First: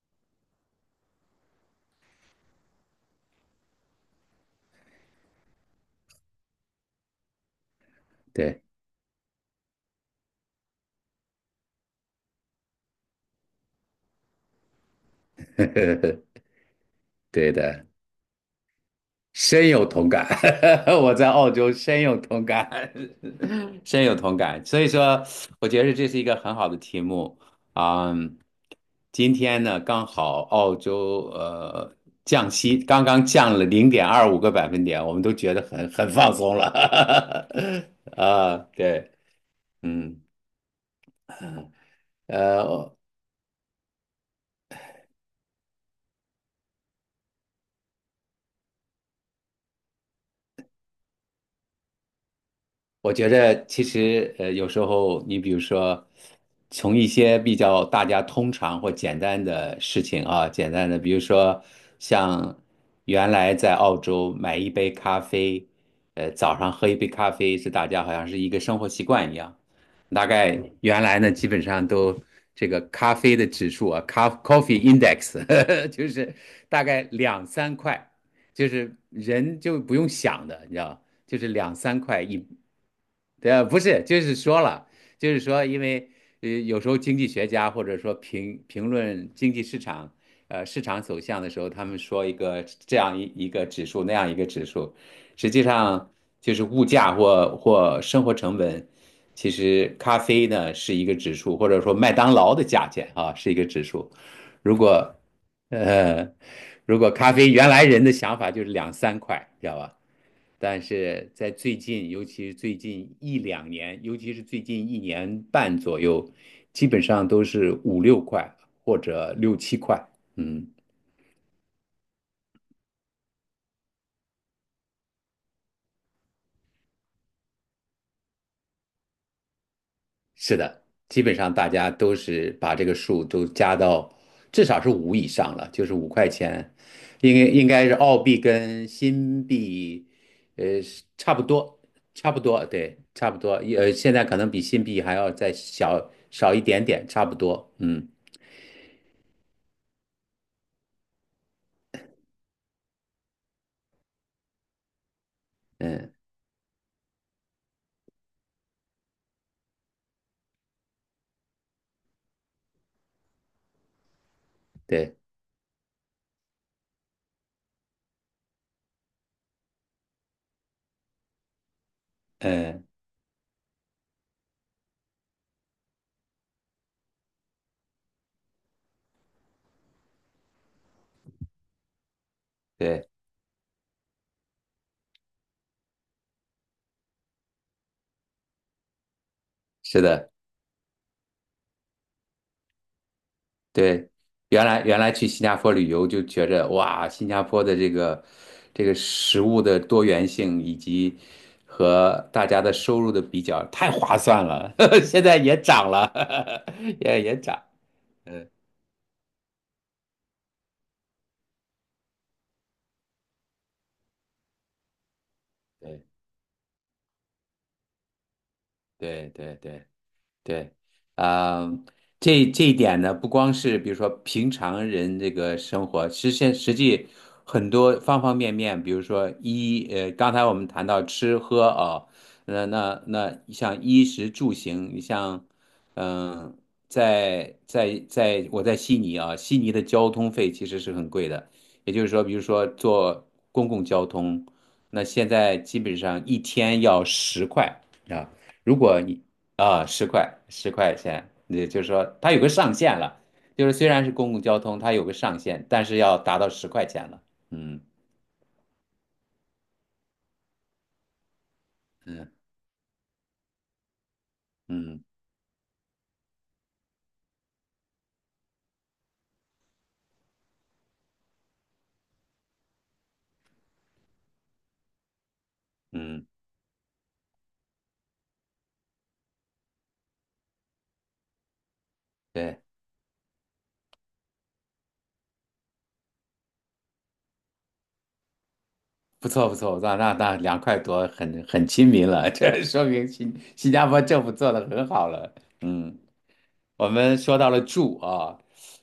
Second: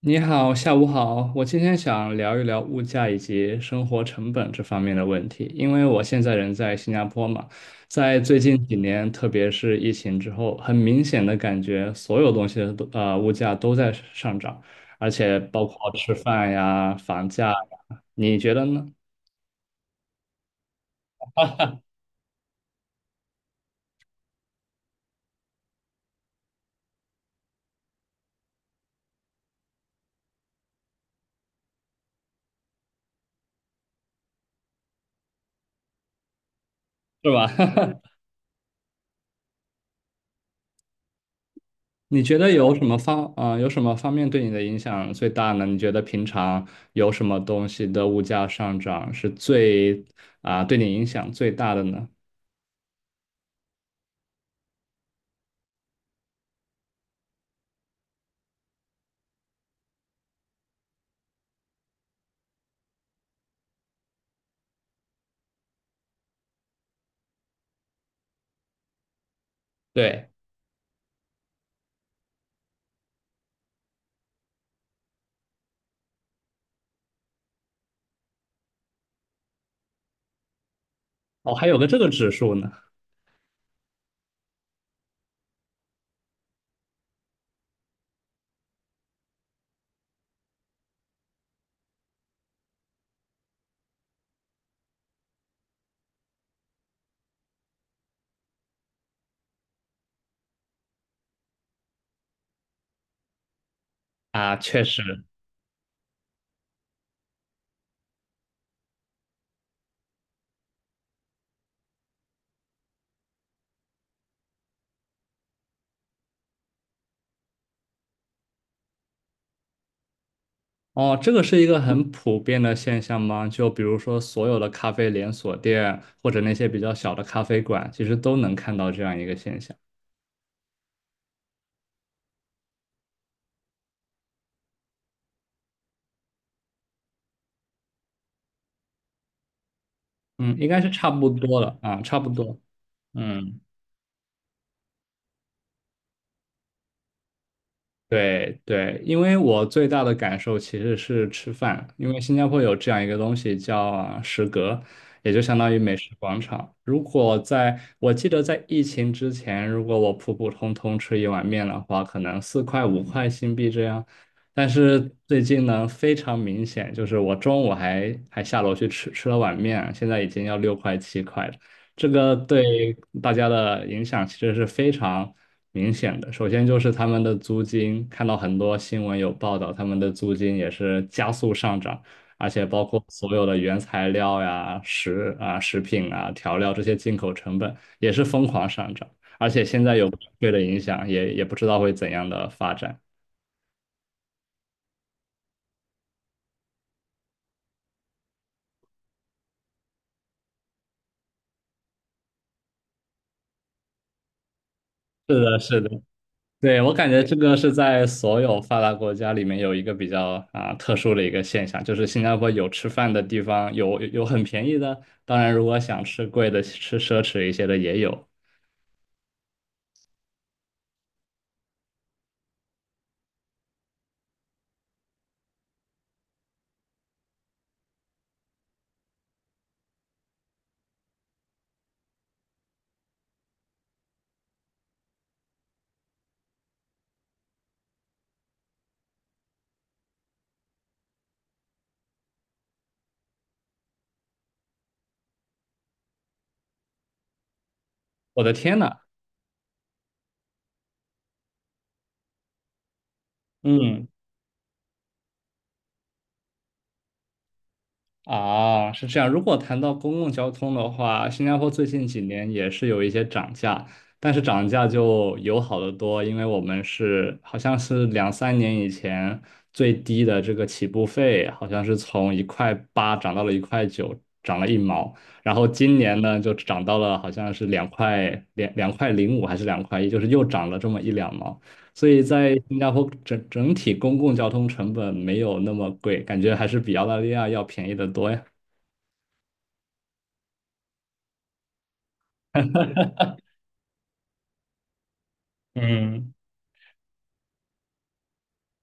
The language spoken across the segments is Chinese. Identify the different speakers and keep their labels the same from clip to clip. Speaker 1: 你好，下午好。我今天想聊一聊物价以及生活成本这方面的问题，因为我现在人在新加坡嘛，在最
Speaker 2: 对。
Speaker 1: 近几年，特别是疫情之后，很明显的感觉所有东西的都物价都在上涨，而且包括吃 饭呀、房价
Speaker 2: 对的，
Speaker 1: 呀，你觉得呢？
Speaker 2: 深有同感。我在澳洲深有同感。深有同感。所以说，我觉得这是一个很好的题目啊。今天呢，刚好澳洲降息，刚刚降了0.25个百分点，我们都觉得很放松
Speaker 1: 是
Speaker 2: 了。
Speaker 1: 吧？
Speaker 2: 啊，对，嗯，
Speaker 1: 你觉得
Speaker 2: 呃，
Speaker 1: 有什么方面对你的影响最大呢？你觉得平常有什么东西的物价上涨是最啊、对你影响最大的呢？
Speaker 2: 我觉得其实有时候你比如说，从一些比较大家通常或简单的事情啊，简单的，比如说像原来在澳洲买一杯咖啡，早上喝一杯咖啡是大家好像是一个生活习惯一样。大
Speaker 1: 对。
Speaker 2: 概原来呢，基本上都这个咖啡的指数啊，coffee index 就是大概两三块，就是人就不用想的，你知道。就是
Speaker 1: 哦，还
Speaker 2: 两
Speaker 1: 有个这
Speaker 2: 三
Speaker 1: 个
Speaker 2: 块
Speaker 1: 指
Speaker 2: 一。
Speaker 1: 数呢。
Speaker 2: 对，不是，就是说了，就是说，因为有时候经济学家或者说评论经济市场，市场走向的时候，他们说一个这样一个指数，那样一个指数，实际上就是物价或生活成本。其实咖啡呢是一个指数，或者说麦当劳的价钱啊是一个指数。
Speaker 1: 啊，
Speaker 2: 如
Speaker 1: 确实。
Speaker 2: 果呃，如果咖啡原来人的想法就是两三块，知道吧？但是在最近，尤其是最近一两年，尤其是最近1年半左右，基本上都是五六块或者六七块。嗯，
Speaker 1: 哦，这个是一个很普遍的现象吗？就比如说所有的咖啡连锁店或者那些比较小的咖啡馆，其实都能看到这样一个现象。
Speaker 2: 是的，基本上大家都是把这个数都加到至少是五以上了，就是5块钱，应该是澳币跟新币，
Speaker 1: 嗯，应该是
Speaker 2: 是
Speaker 1: 差不
Speaker 2: 差不
Speaker 1: 多了
Speaker 2: 多，
Speaker 1: 啊，差不
Speaker 2: 差不
Speaker 1: 多。
Speaker 2: 多，对，差不多，
Speaker 1: 嗯。
Speaker 2: 现在可能比新币还要再小少一点点，差不多。嗯，
Speaker 1: 对对，因为我最大的感受其实是吃饭，因为新加坡有这样一个东西叫啊食阁，也就相当于美食
Speaker 2: 嗯，
Speaker 1: 广场。如果在，我记得在疫情之前，如果我普普通通吃一碗面的话，可能4块5块新币这样。但是
Speaker 2: 对，
Speaker 1: 最近呢，非常明显，就是我中午还下楼去吃了碗面，现在已经要6块7块了。这个
Speaker 2: 嗯。
Speaker 1: 对大家的影响其实是非常明显的。首先就是他们的租金，看到很多新闻有报道，他们的租金也是加速上涨，而且包括
Speaker 2: 对，
Speaker 1: 所有的原材料呀、食品啊、调料这些进口成本也是疯狂上涨。而且现在
Speaker 2: 是
Speaker 1: 有
Speaker 2: 的，
Speaker 1: 对的影响，也不知道会怎样的发展。
Speaker 2: 对。原来去新加坡旅游就觉着哇，新加坡的这个食物的多元性以及和大家的收入的比较太划算了，现在
Speaker 1: 是
Speaker 2: 也
Speaker 1: 的，是的。
Speaker 2: 涨了，
Speaker 1: 对，我 感
Speaker 2: 也
Speaker 1: 觉这
Speaker 2: 也
Speaker 1: 个
Speaker 2: 涨。
Speaker 1: 是在所
Speaker 2: 嗯，
Speaker 1: 有发达国家里面有一个比较特殊的一个现象，就是新加坡有吃饭的地方，有很便宜的，当然如果想
Speaker 2: 对，
Speaker 1: 吃贵的、吃奢侈一些的也有。
Speaker 2: 对，对，对。对，啊、这一点呢，不光是比如说平常人这个生活，实际很多方方面面，比如说衣，刚才我们谈到吃喝啊、那像衣食住行，你像，嗯、在在在我在悉尼啊，悉尼的交通费其实是很贵的，也就是说，比如说坐公共交通，那现在基本上一天要十块啊。
Speaker 1: 我的
Speaker 2: 如
Speaker 1: 天呐。
Speaker 2: 果你啊，十块，十块钱，也就是说它有个上限了，就是虽然
Speaker 1: 嗯。
Speaker 2: 是公共交通，它有个上限，但是要达到十块钱了。嗯，
Speaker 1: 啊，是这样。如果谈到公共交通的话，新加坡最近几
Speaker 2: 嗯，
Speaker 1: 年也是有一些涨价，但是涨价
Speaker 2: 嗯，
Speaker 1: 就友好的多，因为我们是好像是两三年以前最低的这个起步费，好像是从1块8涨到了1块9，涨了一毛。然后今年
Speaker 2: 嗯，
Speaker 1: 呢，就涨到了好像是两块零五还是2块1，就是又涨了这么一两毛。所以在
Speaker 2: 对，
Speaker 1: 新加坡整体公共交通成本没有那么贵，感觉还是比澳大利亚要便宜的多呀。
Speaker 2: 不错，不错，那2块多很亲民了，这说明新 新加坡政府做的很好了。嗯。
Speaker 1: 嗯，
Speaker 2: 我们说到了住啊，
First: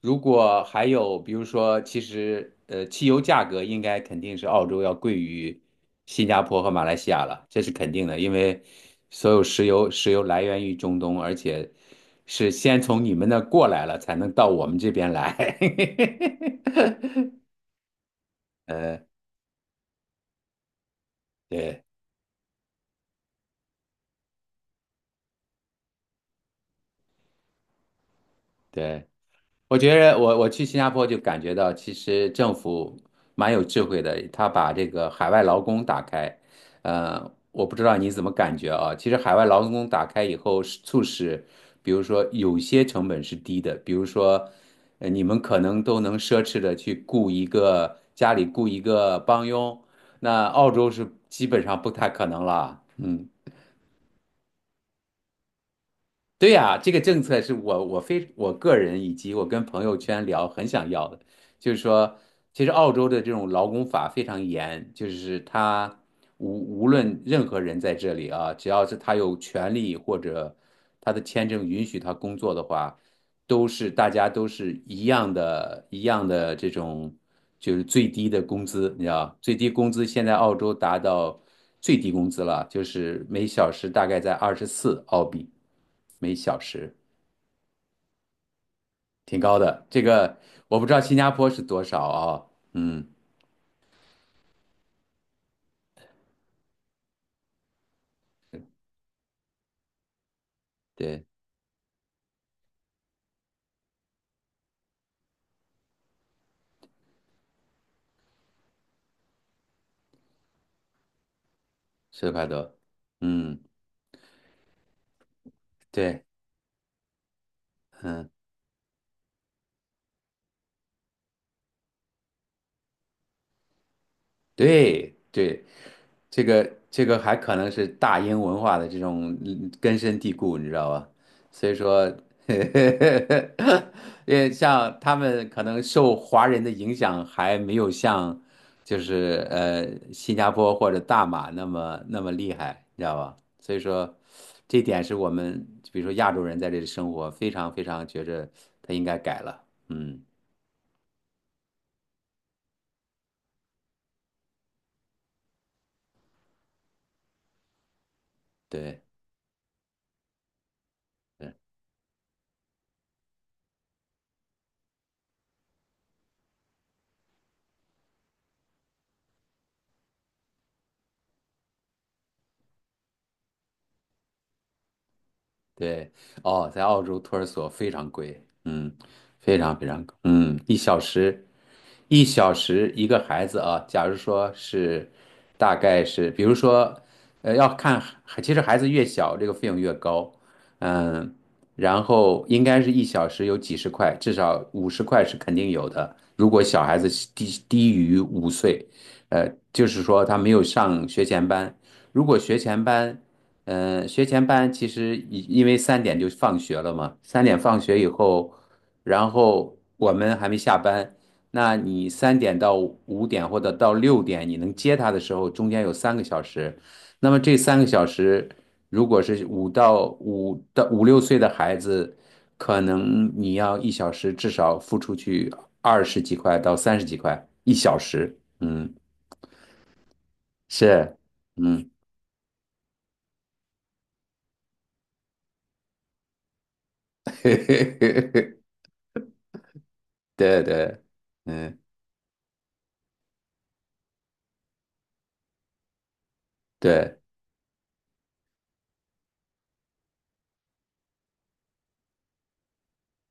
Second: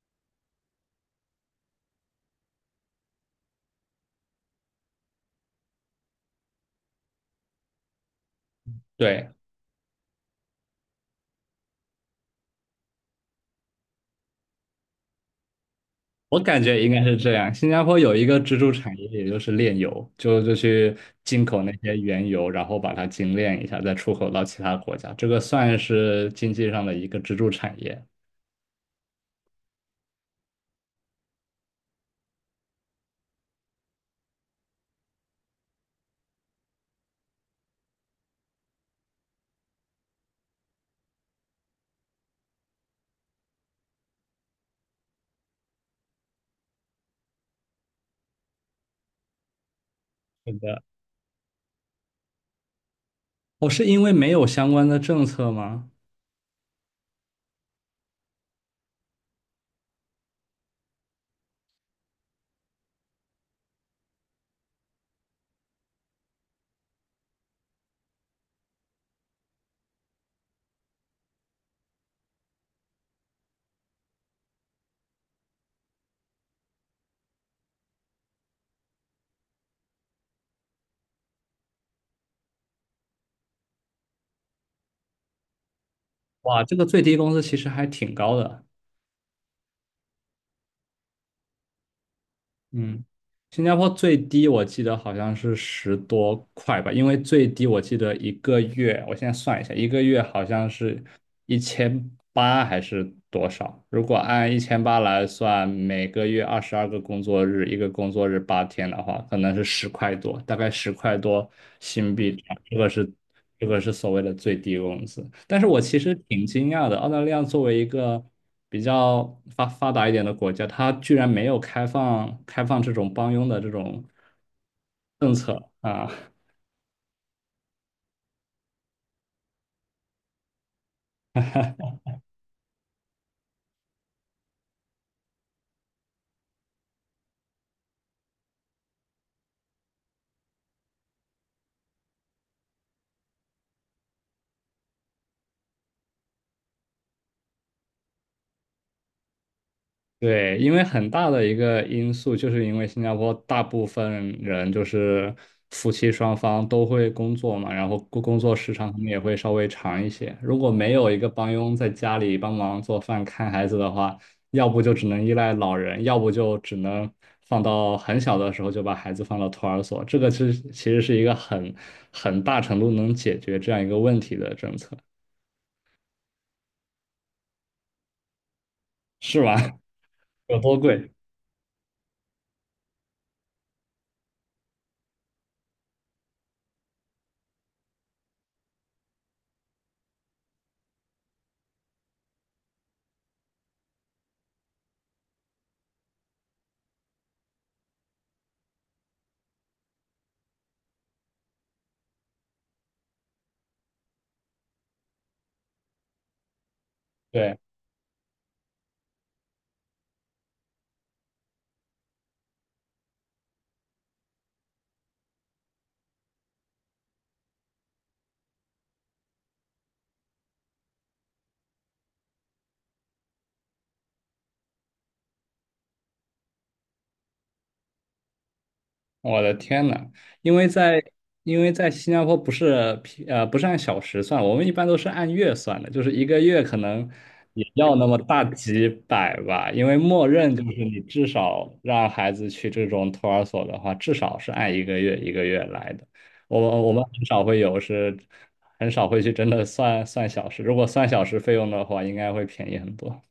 Speaker 2: 如果还有比如说，其实汽油价格应该肯定是澳洲要贵于新加坡和马来西亚了，这是肯定的，因为
Speaker 1: 对，
Speaker 2: 所有石油来源于中东，而且是先从你们那过来了，才能到我们这边来。
Speaker 1: 我感觉应该是这样。新加坡有一个支 柱产
Speaker 2: 呃，
Speaker 1: 业，也就是炼油，就去进口那
Speaker 2: 对，
Speaker 1: 些原油，然后把它精炼一下，再出口到其他国家。这个算是经济上的一个支柱产业。
Speaker 2: 对。我觉得我去新加坡就感觉到，其实政府蛮有智慧的，他把这个海外劳工打开。我不知道你怎么感觉啊？其实海外劳工打开以后，是促使，比如说有些成本是低的，比如说，你们可能都能奢侈的去雇一个家里雇一个帮佣，那
Speaker 1: 是
Speaker 2: 澳
Speaker 1: 的，
Speaker 2: 洲是基本上不太可能了。嗯，
Speaker 1: 我是因为没有相关的政策吗？
Speaker 2: 对呀，这个政策是我非我个人以及我跟朋友圈聊很想要的，就是说，其实澳洲的这种劳工法非常严，就是他无论任何人在这里啊，只要是他有权利或者他的签证允许他工作的话，都是大家都是一样的，一样的这种就是最低的工资，你知道，最低工资现在澳洲达到最低工资了，就是每小时大概在24澳币。每小
Speaker 1: 哇，这个
Speaker 2: 时，
Speaker 1: 最低工资其实还挺高的。
Speaker 2: 挺高的。这个我不知道新加坡是多少啊、
Speaker 1: 嗯，
Speaker 2: 嗯，
Speaker 1: 新加坡最低我记得好像是十多块吧，因为最低我记得一个月，我现在算一下，一个月好像是
Speaker 2: 对，
Speaker 1: 一千八还是多少？如果按一千八来算，每个月22个工作日，一个工作日八天的话，可能是十块多，大概十块多新币
Speaker 2: 四
Speaker 1: 这
Speaker 2: 块
Speaker 1: 样
Speaker 2: 多。嗯，
Speaker 1: 这个是所谓的最低工资。但是我其实
Speaker 2: 对，
Speaker 1: 挺惊讶的，澳大利亚作为一个
Speaker 2: 嗯。
Speaker 1: 比较发达一点的国家，它居然没有开放这种帮佣的这种
Speaker 2: 对，
Speaker 1: 政
Speaker 2: 对，
Speaker 1: 策啊。
Speaker 2: 这个还可能是大英文化的这种根深蒂固，你知道吧？所以说，因为像他们可能受华人的影响还没有像就是新加坡或者大马那么那么厉害，你知道吧？所以说，这点是我们比如说亚洲人在这里生活，非常非常觉着他应该改了。嗯，
Speaker 1: 对，因为很大的一个因素，就是因为新加坡大部分人就是夫妻双方都会工作嘛，然后工作时长可
Speaker 2: 对。
Speaker 1: 能也会稍微长一些。如果没有一个帮
Speaker 2: 嗯，
Speaker 1: 佣在家里帮忙做饭、看孩子的话，要不就只能依赖老人，要不就只能放到很小的时候就把孩子放到托儿所。这个是其实是一个很很大程度能解决这样一个问题的政策，
Speaker 2: 对，哦，在澳洲托儿所非常贵，嗯，
Speaker 1: 是吗？
Speaker 2: 非常非常贵，
Speaker 1: 有
Speaker 2: 嗯，
Speaker 1: 多贵？
Speaker 2: 一小时一个孩子啊，假如说是，大概是，比如说，要看，其实孩子越小，这个费用越高，嗯，然后应该是一小时有几十块，至少50块是肯定有的。如果小孩子是低于5岁，就是说他没有上学前班，如果学前班，嗯、学前班其实因为三点就放学了嘛，三
Speaker 1: 对。
Speaker 2: 点放学以后，然后我们还没下班。那你三点到5点或者到6点，你能接他的时候，中间有三个小时。那么这三个小时，如果是五六岁的孩子，可能你要一小时至少付出去20几块到30几块一小时。嗯，
Speaker 1: 我的天呐，因为在
Speaker 2: 是，
Speaker 1: 因为在
Speaker 2: 嗯，
Speaker 1: 新加坡不是按小时算，我们一般都是按月算的，就是一个月可能也要那么大 几百吧，因为默认就
Speaker 2: 对，
Speaker 1: 是你
Speaker 2: 对，
Speaker 1: 至少
Speaker 2: 嗯，
Speaker 1: 让孩子去这种托儿所的话，至少是按一个月一个月来的。我们
Speaker 2: 对。
Speaker 1: 很少会有是很少会去真的算算小时，如果算小时费用的话，应该会便宜很多。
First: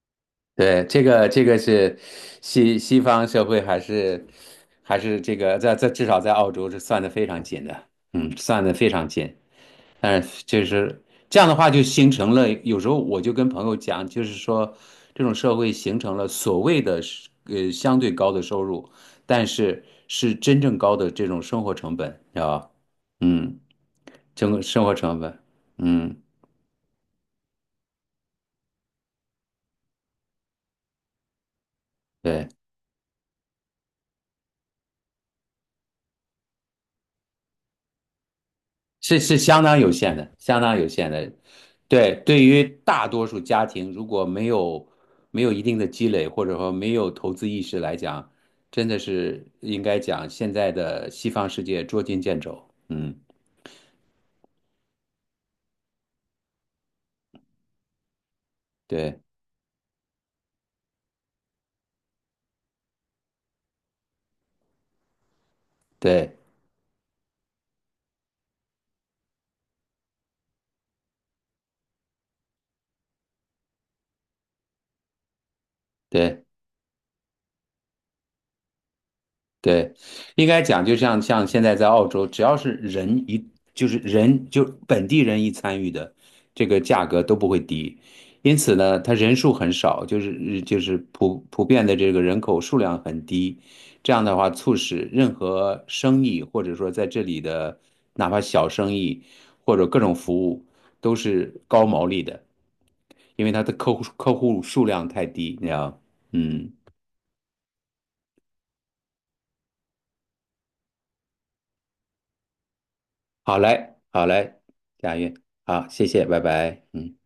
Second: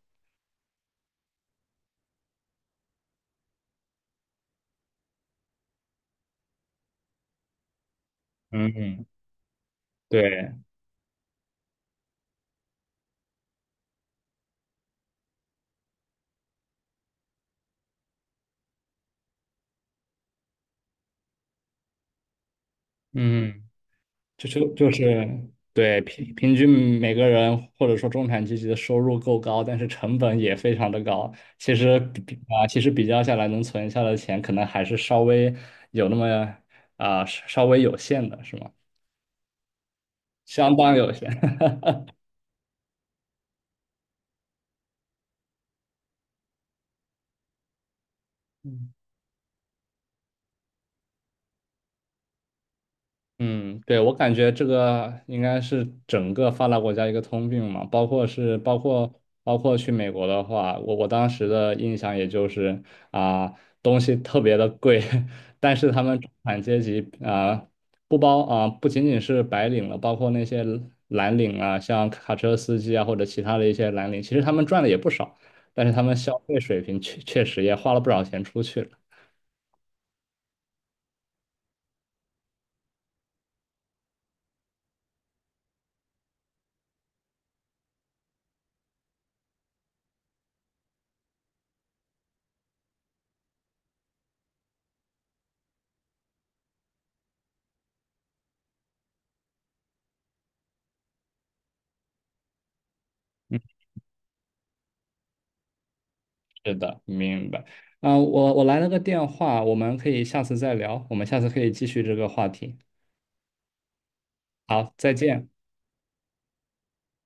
Speaker 2: 对，这个是西方社会还是这个在至少在澳洲是算的非常紧的，嗯，算的非
Speaker 1: 嗯，
Speaker 2: 常紧。但是
Speaker 1: 对，
Speaker 2: 就是这样的话，就形成了有时候我就跟朋友讲，就是说这种社会形成了所谓的是相对高的收入，但是是真正高的这种生活成本，你知道吧？嗯，
Speaker 1: 嗯。就是
Speaker 2: 生生
Speaker 1: 就
Speaker 2: 活成
Speaker 1: 是
Speaker 2: 本，
Speaker 1: 对
Speaker 2: 嗯。
Speaker 1: 平均每个人或者说中产阶级的收入够高，但是成本也非常的高。其实比比
Speaker 2: 对。
Speaker 1: 啊，其实比较下来，能存下的钱可能还是稍微有那么稍微有限的，是吗？
Speaker 2: 是相当有限的，相
Speaker 1: 相
Speaker 2: 当有
Speaker 1: 当
Speaker 2: 限
Speaker 1: 有限。
Speaker 2: 的。对，对于大多数家庭，如果没有一定的积累，或者说没有投资意识来讲，真的 是应该讲现在的西方世界捉襟见肘。嗯，
Speaker 1: 嗯，对，我感觉这个应该是整个发达国家一个通病嘛，包括是包括
Speaker 2: 对，
Speaker 1: 包括去美国的话，我当时的印象也就是啊、东西特别的贵，但是他们中
Speaker 2: 对，
Speaker 1: 产阶级不包啊、不仅仅是白领了，包括那些蓝领啊，像卡车司机啊或者其他的一些蓝领，其实他们赚的也不少，但是他们消
Speaker 2: 对。
Speaker 1: 费水平确实也花了不少钱出去了。
Speaker 2: 对，应该讲，就像现在在澳洲，只要是人一就是人就本地人一参与的，这个价格都不会低。因此呢，它人数很少，就是普遍的这个人口数量很低。这样的话，促使任何生意或者说在这里的哪怕小生意或者各种服务都是高毛利的，因为它
Speaker 1: 嗯。
Speaker 2: 的客户数量太低，你知道吗，嗯。
Speaker 1: 是的，明白。我来了个电话，我们可以下次再聊，我们下次可以继续这个话题。
Speaker 2: 好嘞，好嘞，
Speaker 1: 好，再
Speaker 2: 佳韵，
Speaker 1: 见。
Speaker 2: 好，谢谢，拜拜，嗯。